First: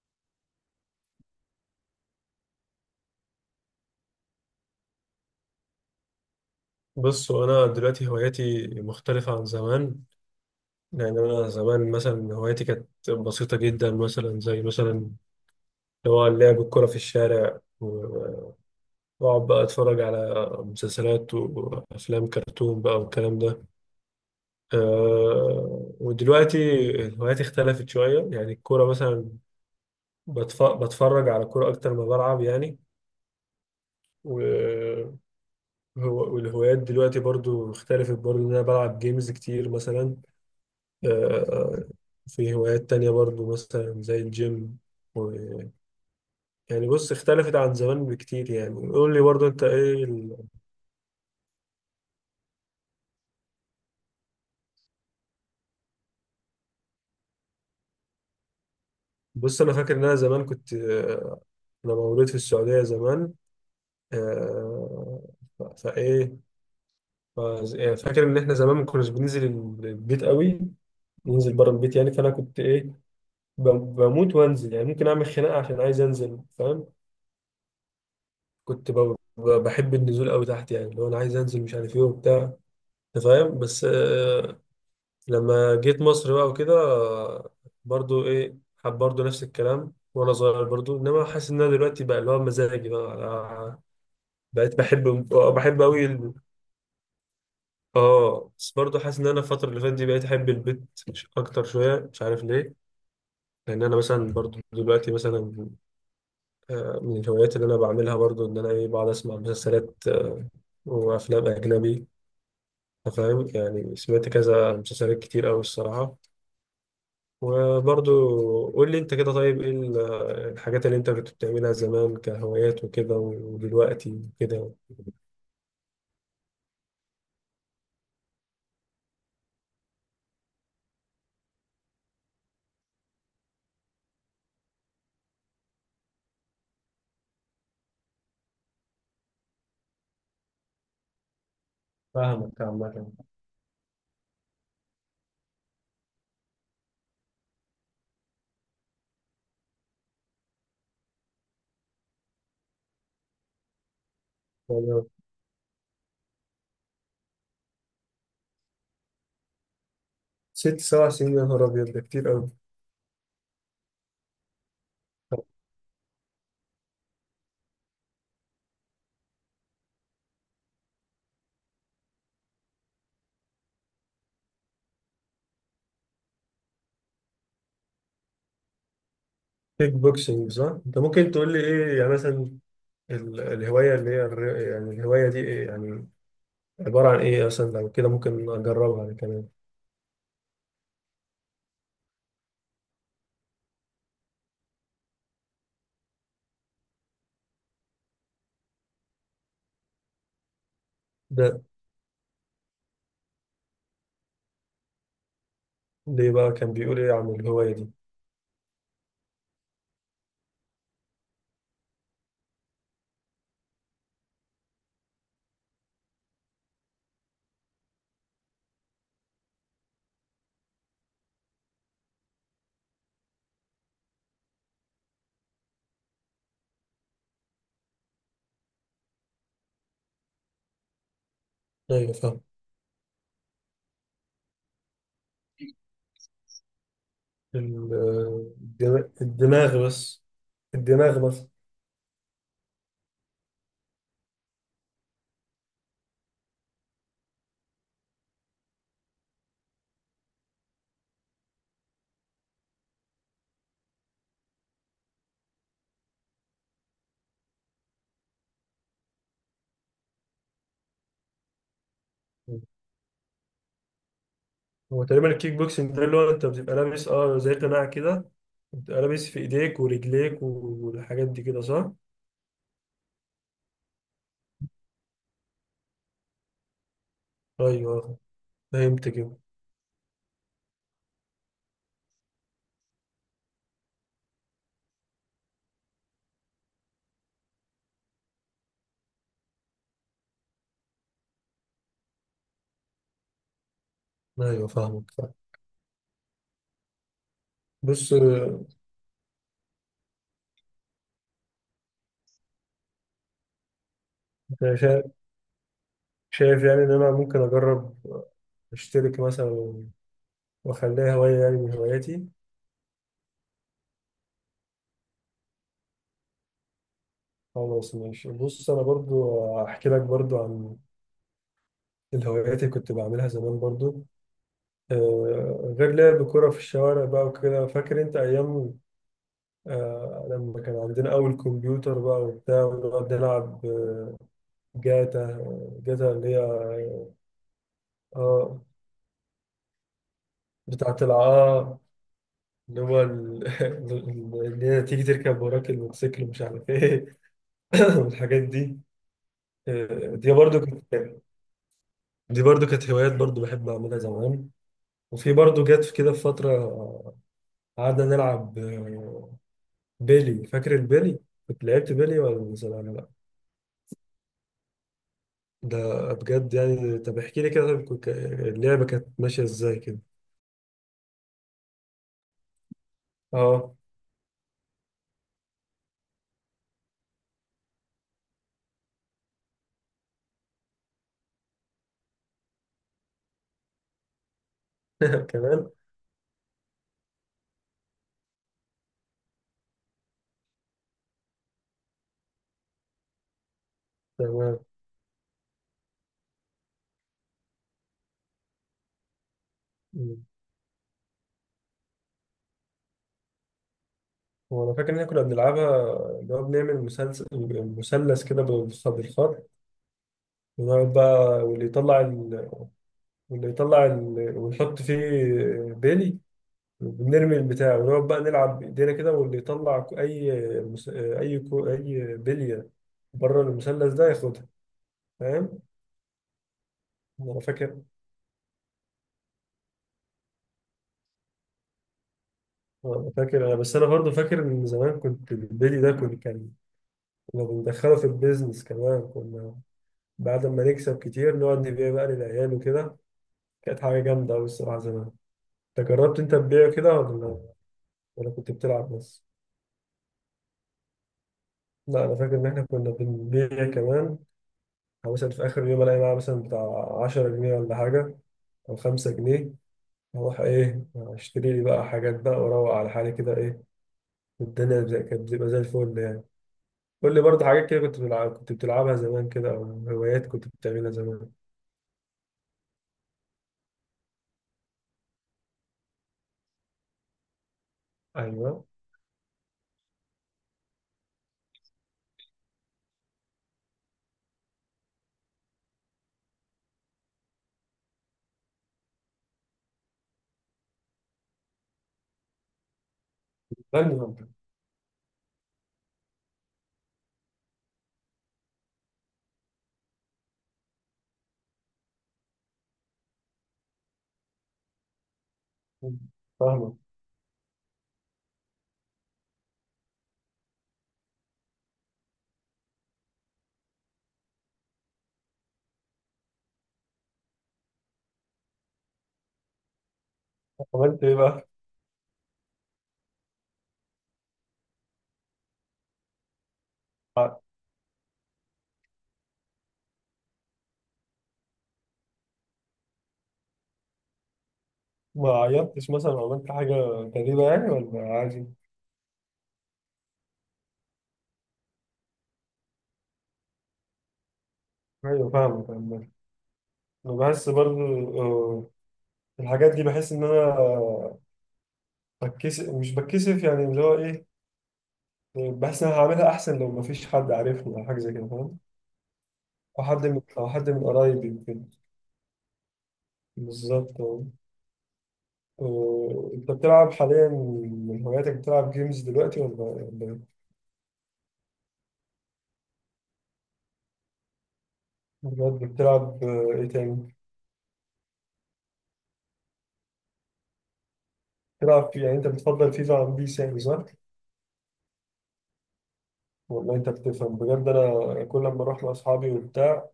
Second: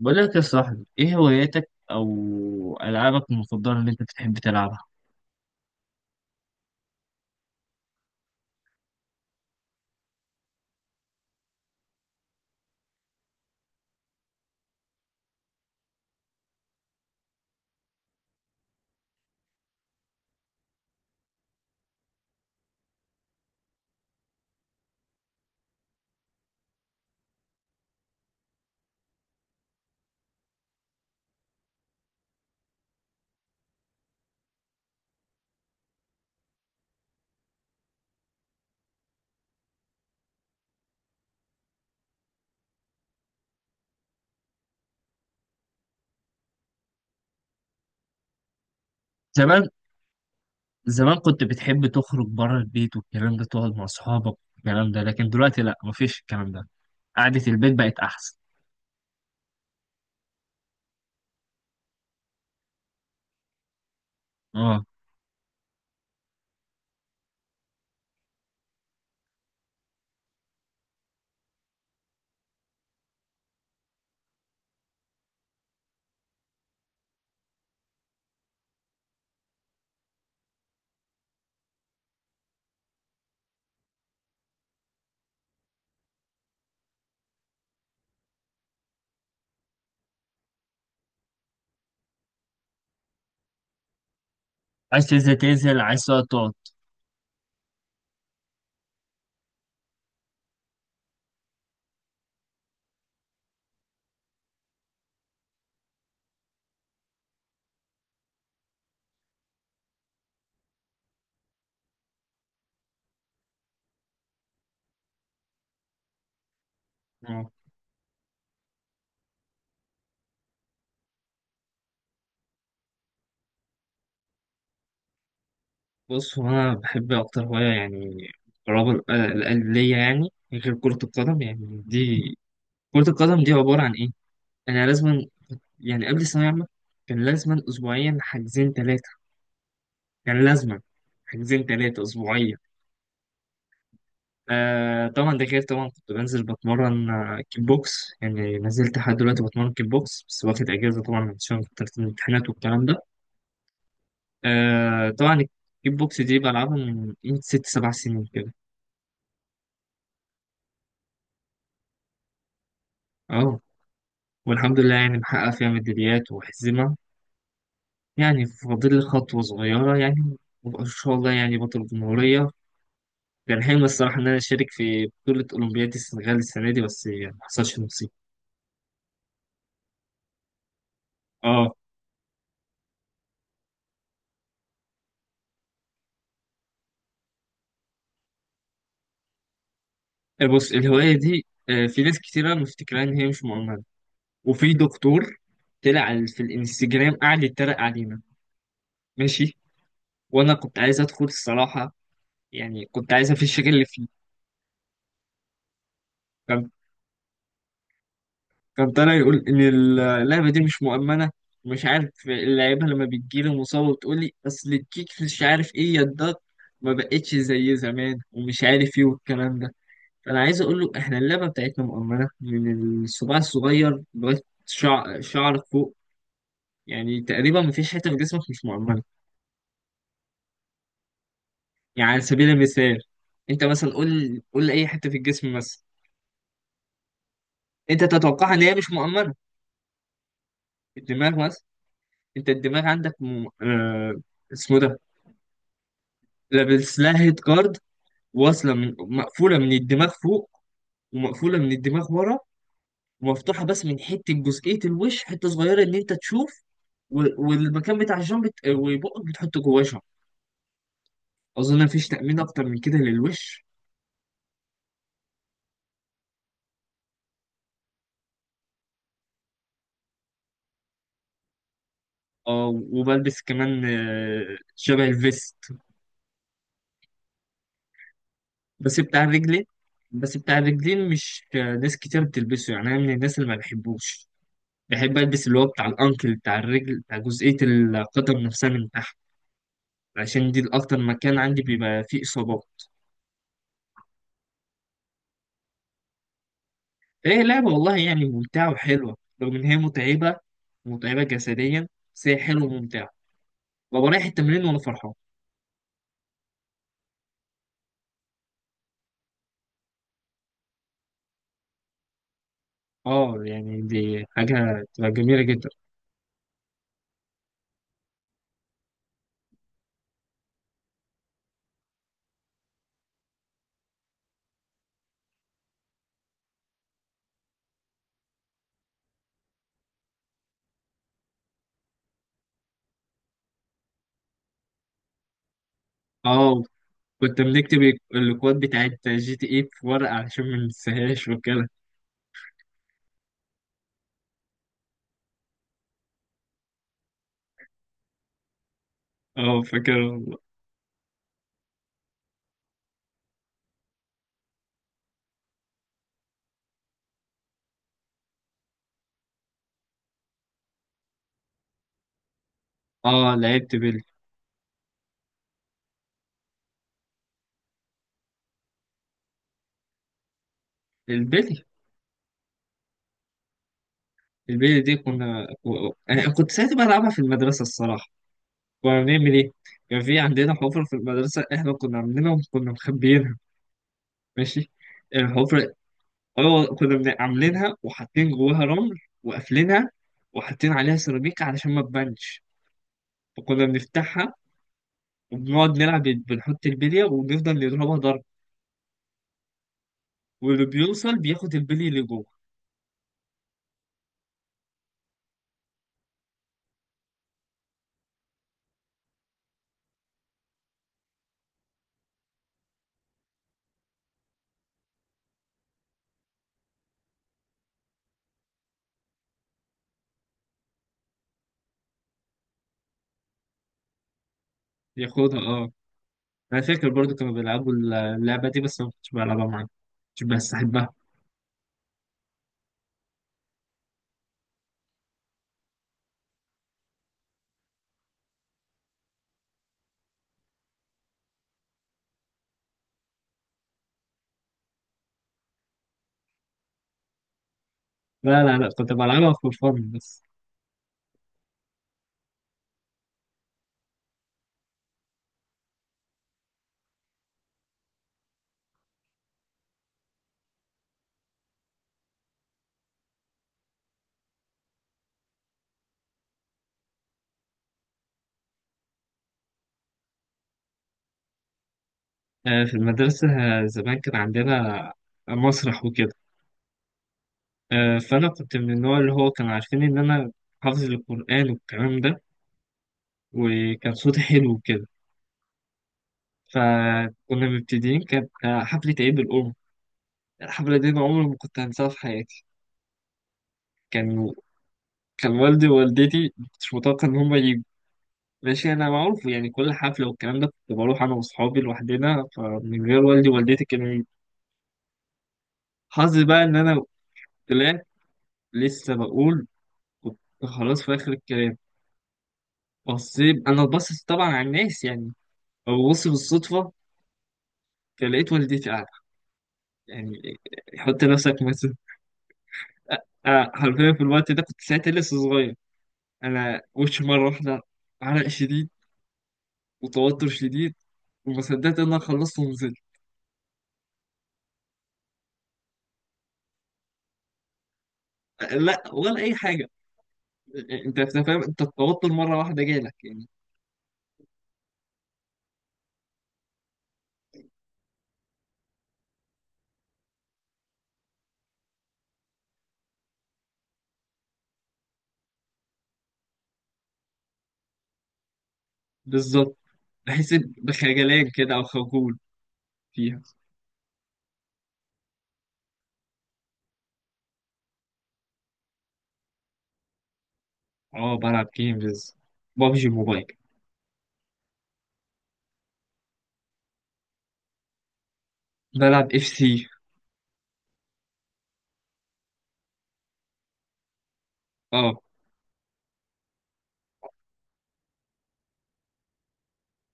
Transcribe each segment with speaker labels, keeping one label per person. Speaker 1: بقول لك يا صاحبي، ايه هواياتك او العابك المفضله اللي انت بتحب تلعبها؟
Speaker 2: بصوا أنا دلوقتي هواياتي مختلفة عن زمان. لأن أنا زمان مثلا هواياتي كانت بسيطة جدا، مثلا زي مثلا اللي هو لعب الكرة في الشارع و- وأقعد بقى أتفرج على مسلسلات وأفلام كرتون بقى والكلام ده. ودلوقتي هواياتي اختلفت شوية، يعني الكورة مثلا بتفرج على كورة أكتر ما بلعب يعني. و- والهوايات دلوقتي برضو اختلفت برضو، إن أنا بلعب جيمز كتير مثلا. آه، في هوايات تانية برضو مثلا زي الجيم و... يعني بص، اختلفت عن زمان بكتير. يعني قول لي برضو انت
Speaker 1: زمان
Speaker 2: ايه
Speaker 1: زمان كنت بتحب تخرج بره البيت والكلام ده، تقعد مع اصحابك والكلام ده، لكن دلوقتي لا، مفيش الكلام ده. قعده البيت بقت احسن.
Speaker 2: بص، انا فاكر ان انا زمان كنت، انا مولود في السعودية زمان.
Speaker 1: اه،
Speaker 2: آه، ف- فايه يعني فاكر ان احنا زمان ما كناش بننزل البيت قوي، ننزل بره البيت يعني. فانا كنت ايه، بموت وانزل يعني، ممكن اعمل خناقة عشان عايز انزل، فاهم؟ كنت بحب النزول قوي تحت يعني، لو انا عايز انزل مش عارف ايه وبتاع، أنت فاهم. بس لما جيت مصر بقى وكده، برضو ايه، حب برضو نفس الكلام وانا صغير برضو. انما حاسس ان انا دلوقتي بقى اللي هو مزاجي بقى أنا بقيت
Speaker 1: عايز تنزل تنزل،
Speaker 2: بحب
Speaker 1: عايز
Speaker 2: قوي
Speaker 1: تقعد تقعد.
Speaker 2: اه بس برضو حاسس ان انا الفتره اللي فاتت دي بقيت احب البيت اكتر شويه، مش عارف ليه. لان انا مثلا برضو دلوقتي مثلا، من الهوايات اللي انا بعملها برضو ان انا ايه، بقعد اسمع مسلسلات، وافلام اجنبي. أنت فاهم، يعني سمعت كذا مسلسلات كتير قوي الصراحه.
Speaker 1: اه،
Speaker 2: وبرضو قول لي انت كده، طيب ايه الحاجات اللي انت كنت بتعملها زمان كهوايات وكده ودلوقتي كده؟
Speaker 1: بص، هو انا بحب اكتر هوايه يعني قرابة القلب ليا يعني، غير كرة القدم. يعني دي كرة القدم دي عبارة عن ايه؟ انا لازم يعني قبل الثانوية عامة كان لازم اسبوعيا حجزين ثلاثة كان لازمة حاجزين تلاتة أسبوعية.
Speaker 2: فاهمك عامة.
Speaker 1: آه طبعا، ده غير طبعا كنت بنزل بتمرن كيك بوكس. يعني نزلت لحد دلوقتي بتمرن كيك بوكس، بس واخد أجازة طبعا عشان فترة الامتحانات والكلام ده.
Speaker 2: يعني
Speaker 1: آه طبعا الكيك بوكس دي بلعبها من 6 7 سنين كده.
Speaker 2: ست سبع سنين، يا نهار ابيض، ده كتير قوي.
Speaker 1: اه، والحمد لله يعني محقق فيها ميداليات وحزمة. يعني فاضل لي خطوة صغيرة يعني، وأبقى إن شاء الله يعني بطل جمهورية. كان حلم الصراحة إن أنا أشارك في بطولة أولمبياد السنغال السنة دي، بس يعني محصلش نصيب.
Speaker 2: كيك بوكسنج صح؟ انت ممكن تقول لي
Speaker 1: اه.
Speaker 2: ايه يعني مثلا الهواية اللي هي يعني الهواية دي ايه يعني، عبارة عن ايه مثلا؟ لو كده ممكن اجربها انا كمان.
Speaker 1: بص الهواية دي، في ناس كتيرة مفتكرة إن هي مش مؤمنة. وفي دكتور طلع في الانستجرام قعد يتريق علينا، ماشي. وأنا كنت عايز أدخل
Speaker 2: ده
Speaker 1: الصراحة، يعني كنت عايز أفش اللي فيه.
Speaker 2: ليه بقى،
Speaker 1: كان
Speaker 2: كان بيقول ايه عن الهواية دي؟
Speaker 1: كان طالع يقول إن اللعبة دي مش مؤمنة. مش عارف اللعيبة لما بتجيلي مصابة بتقولي أصل الكيك مش عارف إيه، يا الضغط ما بقتش زي زمان، ومش عارف إيه والكلام ده. فأنا عايز أقول له، إحنا اللعبة بتاعتنا مؤمنة من الصباع الصغير لغاية شعر شعرك فوق. يعني تقريبا مفيش حته في جسمك مش مؤمنه. يعني
Speaker 2: ايوه
Speaker 1: على
Speaker 2: فاهم.
Speaker 1: سبيل المثال، انت مثلا قول قول اي حته في الجسم مثلا
Speaker 2: ال-
Speaker 1: انت تتوقعها ان هي مش
Speaker 2: الدماغ،
Speaker 1: مؤمنه.
Speaker 2: الدماغ بس. الدماغ
Speaker 1: الدماغ
Speaker 2: بس.
Speaker 1: مثلا، انت الدماغ عندك اسمه ده، لابس لها هيد جارد. مقفوله من الدماغ فوق، ومقفوله من الدماغ ورا، ومفتوحه بس من حته جزئيه الوش، حته صغيره ان انت تشوف. والمكان بتاع الجنب وبقك بتحطه جواه شنطه. اظن مفيش تامين اكتر من كده للوش.
Speaker 2: هو تقريبا الكيك بوكسنج ده اللي هو انت بتبقى لابس اه زي قناع كده، بتبقى لابس في ايديك ورجليك والحاجات دي كده صح؟
Speaker 1: اه، وبلبس كمان، شبه الفيست.
Speaker 2: ايوه.
Speaker 1: بس
Speaker 2: فهمت
Speaker 1: بتاع
Speaker 2: كده.
Speaker 1: الرجلين، بس بتاع الرجلين مش، ناس كتير بتلبسه يعني، انا من الناس اللي ما بحبوش. بحب البس اللي هو بتاع الانكل بتاع الرجل بتاع جزئية القدم نفسها من تحت، عشان دي الاكتر مكان عندي بيبقى فيه اصابات.
Speaker 2: ايوه فاهمك، فاهم.
Speaker 1: هي لعبة والله
Speaker 2: بص،
Speaker 1: يعني ممتعة وحلوة، رغم ان هي متعبة، متعبة جسديا، بس هي حلوة وممتعة. ببقى رايح التمرين
Speaker 2: أنا
Speaker 1: وانا
Speaker 2: شايف،
Speaker 1: فرحان.
Speaker 2: شايف يعني ان انا ممكن اجرب، اشترك مثلا، واخليها هواية يعني من هواياتي.
Speaker 1: اه يعني دي حاجة تبقى جميلة جدا.
Speaker 2: خلاص ماشي. بص، انا برضو احكي لك برضو عن الهوايات اللي كنت بعملها زمان برضو. غير لعب كرة في الشوارع بقى وكده، فاكر انت ايام، لما كان عندنا أول كمبيوتر بقى وبتاع ونقعد نلعب، جاتا، جاتا اللي هي
Speaker 1: اه، كنت بنكتب
Speaker 2: اه
Speaker 1: الكود بتاعت جي تي اي في ورقة علشان ما
Speaker 2: بتاعة
Speaker 1: ننساهاش وكده.
Speaker 2: العقار، اللي هو اللي هي تيجي تركب وراك الموتوسيكل مش عارف ايه والحاجات دي.
Speaker 1: اه فاكر
Speaker 2: دي
Speaker 1: والله.
Speaker 2: برضو كانت، هوايات برضو بحب أعملها زمان. وفي برضو جت في كده في فترة، قعدنا نلعب، بيلي. فاكر البيلي؟ كنت لعبت بيلي ولا لأ؟
Speaker 1: اه، لعبت بيلي.
Speaker 2: ده بجد؟ يعني طب احكي لي كده. طب اللعبة كانت ماشية ازاي كده؟
Speaker 1: البيلي،
Speaker 2: اه
Speaker 1: البيلي دي كنا انا كنت ساعتها بلعبها في المدرسة الصراحة. كنا بنعمل ايه؟ كان في عندنا حفرة في المدرسة، احنا كنا عاملينها وكنا مخبيينها، ماشي.
Speaker 2: كمان.
Speaker 1: الحفرة، اه كنا عاملينها وحاطين جواها رمل، وقافلينها، وحاطين عليها سيراميك علشان ما تبانش. فكنا بنفتحها
Speaker 2: تمام.
Speaker 1: وبنقعد نلعب، بنحط البلية ونفضل نضربها ضرب.
Speaker 2: مم.
Speaker 1: واللي بيوصل بياخد البلي اللي جوه
Speaker 2: هو انا فاكر ان احنا كنا بنلعبها، اللي هو بنعمل مسلسل مثلث كده بالخط، ونقعد بقى واللي يطلع ونحط فيه بيلي، وبنرمي البتاع ونقعد بقى نلعب بايدينا كده، واللي يطلع ك- اي مس... اي كو... اي بليه بره المثلث ده ياخدها،
Speaker 1: ياخدها.
Speaker 2: فاهم؟
Speaker 1: اه انا فاكر برضو كانوا
Speaker 2: انا
Speaker 1: بيلعبوا
Speaker 2: فاكر،
Speaker 1: اللعبه دي، بس أنا ما كنتش بلعبها معاهم، مش بستحبها.
Speaker 2: فاكر انا. بس انا برضه فاكر ان زمان كنت البيلي ده كنت كان كنا بندخله في البيزنس كمان، كنا بعد ما نكسب كتير نقعد نبيع بقى للعيال وكده. كانت حاجه جامده قوي الصراحه زمان. انت جربت انت تبيع كده، ولا
Speaker 1: لا
Speaker 2: كنت
Speaker 1: لا لا، كنت
Speaker 2: بتلعب بس؟
Speaker 1: بلعبها فور فن بس.
Speaker 2: لا، انا فاكر ان احنا كنا بنبيع كمان، او مثلا في اخر يوم الاقي معايا مثلا بتاع 10 جنيه ولا حاجه او 5 جنيه، اروح ايه، اشتري لي بقى حاجات بقى واروق على حالي كده ايه، والدنيا كانت بتبقى زي الفل يعني. قول لي برضه حاجات كده كنت بتلعبها زمان كده، او هوايات كنت بتعملها زمان.
Speaker 1: آه في المدرسه، زمان كان عندنا مسرح وكده. آه فانا كنت
Speaker 2: ايوه.
Speaker 1: من النوع اللي هو كانوا عارفين ان انا حافظ القران والكلام ده، وكان صوتي حلو وكده. فكنا مبتدئين، كانت حفله عيد الام. الحفله دي انا عمري ما كنت هنساها في حياتي.
Speaker 2: استنى بقى.
Speaker 1: كان كان والدي ووالدتي مش متوقع ان هم يجوا، ماشي. انا معروف يعني كل حفله والكلام ده كنت بروح انا واصحابي لوحدنا، فمن غير والدي ووالدتي كمان. حظي بقى ان
Speaker 2: فاهمك.
Speaker 1: انا طلعت، لسه بقول، كنت، خلاص في اخر الكلام بصيت انا ببصص طبعا على الناس يعني، ببص بالصدفه فلقيت والدتي قاعده. يعني حط
Speaker 2: عملت ايه
Speaker 1: نفسك
Speaker 2: بقى؟
Speaker 1: مثلا، أ- حرفيا في الوقت ده كنت ساعتها لسه صغير، انا وشي مره
Speaker 2: ع-
Speaker 1: واحده عرق شديد وتوتر شديد، وما صدقت ان انا خلصت ونزلت.
Speaker 2: ما عيطتش مثلا أو عملت حاجة غريبة يعني، ولا عادي؟
Speaker 1: لا، ولا اي حاجه. انت فاهم، انت التوتر مره واحده جالك يعني.
Speaker 2: ايوه فاهمك عامة. انا بحس برضو، آه، الحاجات دي بحس ان انا بتكسف، مش بتكسف يعني، اللي هو ايه، بحس ان انا هعملها احسن لو مفيش حد عارفني او حاجة زي كده، فاهم؟
Speaker 1: بالظبط.
Speaker 2: او حد من،
Speaker 1: بحس بخجلان
Speaker 2: قرايبي
Speaker 1: كده
Speaker 2: وكده.
Speaker 1: او خجول فيها.
Speaker 2: بالظبط. انت بتلعب حاليا من هواياتك، بتلعب جيمز دلوقتي ولا؟
Speaker 1: اه بلعب جيمز، بابجي موبايل.
Speaker 2: بجد؟ بتلعب، ايه تاني؟
Speaker 1: بلعب اف سي.
Speaker 2: بتلعب في، يعني انت بتفضل فيفا عن بيس يعني صح؟
Speaker 1: اه
Speaker 2: والله انت بتفهم بجد. انا كل ما اروح مع اصحابي وبتاع،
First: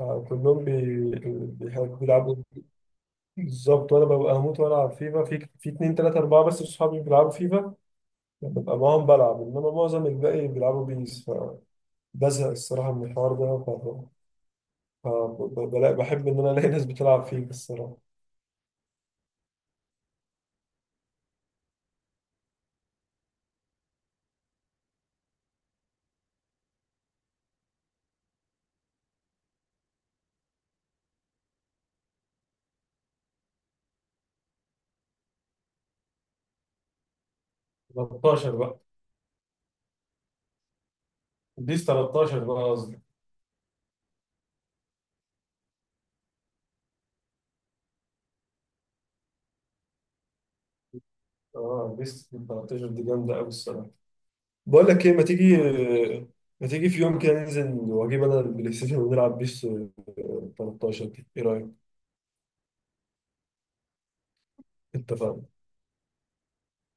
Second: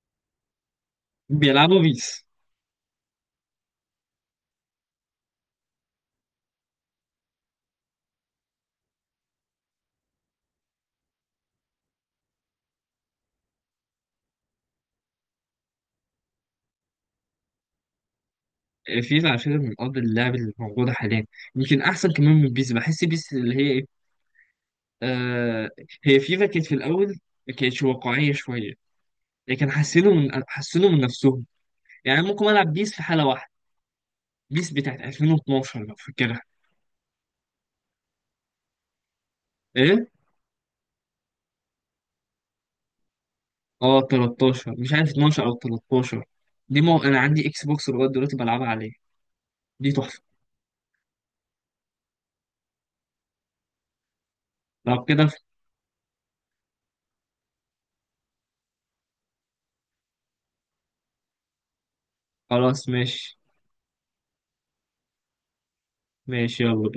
Speaker 2: كلهم
Speaker 1: بيلعبوا
Speaker 2: بيحبوا
Speaker 1: بيس.
Speaker 2: بيلعبوا. بالظبط. وانا ببقى هموت والعب فيفا، في اتنين تلاتة اربعة بس اصحابي بيلعبوا فيفا ببقى معاهم بلعب، انما معظم الباقي بيلعبوا بيس، فبزهق الصراحة من الحوار ده. ف... ف... ب- ب- بلاقي- بحب ان انا الاقي ناس بتلعب فيفا الصراحة.
Speaker 1: فيفا على فكره من افضل اللعب اللي موجوده حاليا. يمكن احسن كمان من بيس. بحس بيس اللي هي ايه، آه هي فيفا كانت في الاول ما كانتش واقعيه شويه، لكن حسنوا من نفسهم. يعني ممكن العب بيس في حاله واحده، بيس بتاعت 2012 لو فاكرها.
Speaker 2: 13 بقى.
Speaker 1: إيه؟
Speaker 2: بيس 13 بقى قصدي.
Speaker 1: اه 13، مش عارف 12 او 13. دي انا عندي اكس بوكس لغايه دلوقتي بلعبها عليه. دي تحفه.
Speaker 2: اه بيس 13 دي جامدة أوي الصراحة. بقول
Speaker 1: لو
Speaker 2: لك إيه،
Speaker 1: كده،
Speaker 2: ما تيجي في يوم كده، ننزل وأجيب أنا البلاي ستيشن ونلعب بيس 13 دي، إيه رأيك؟
Speaker 1: خلاص ماشي.
Speaker 2: اتفقنا.
Speaker 1: ماشي يلا بينا.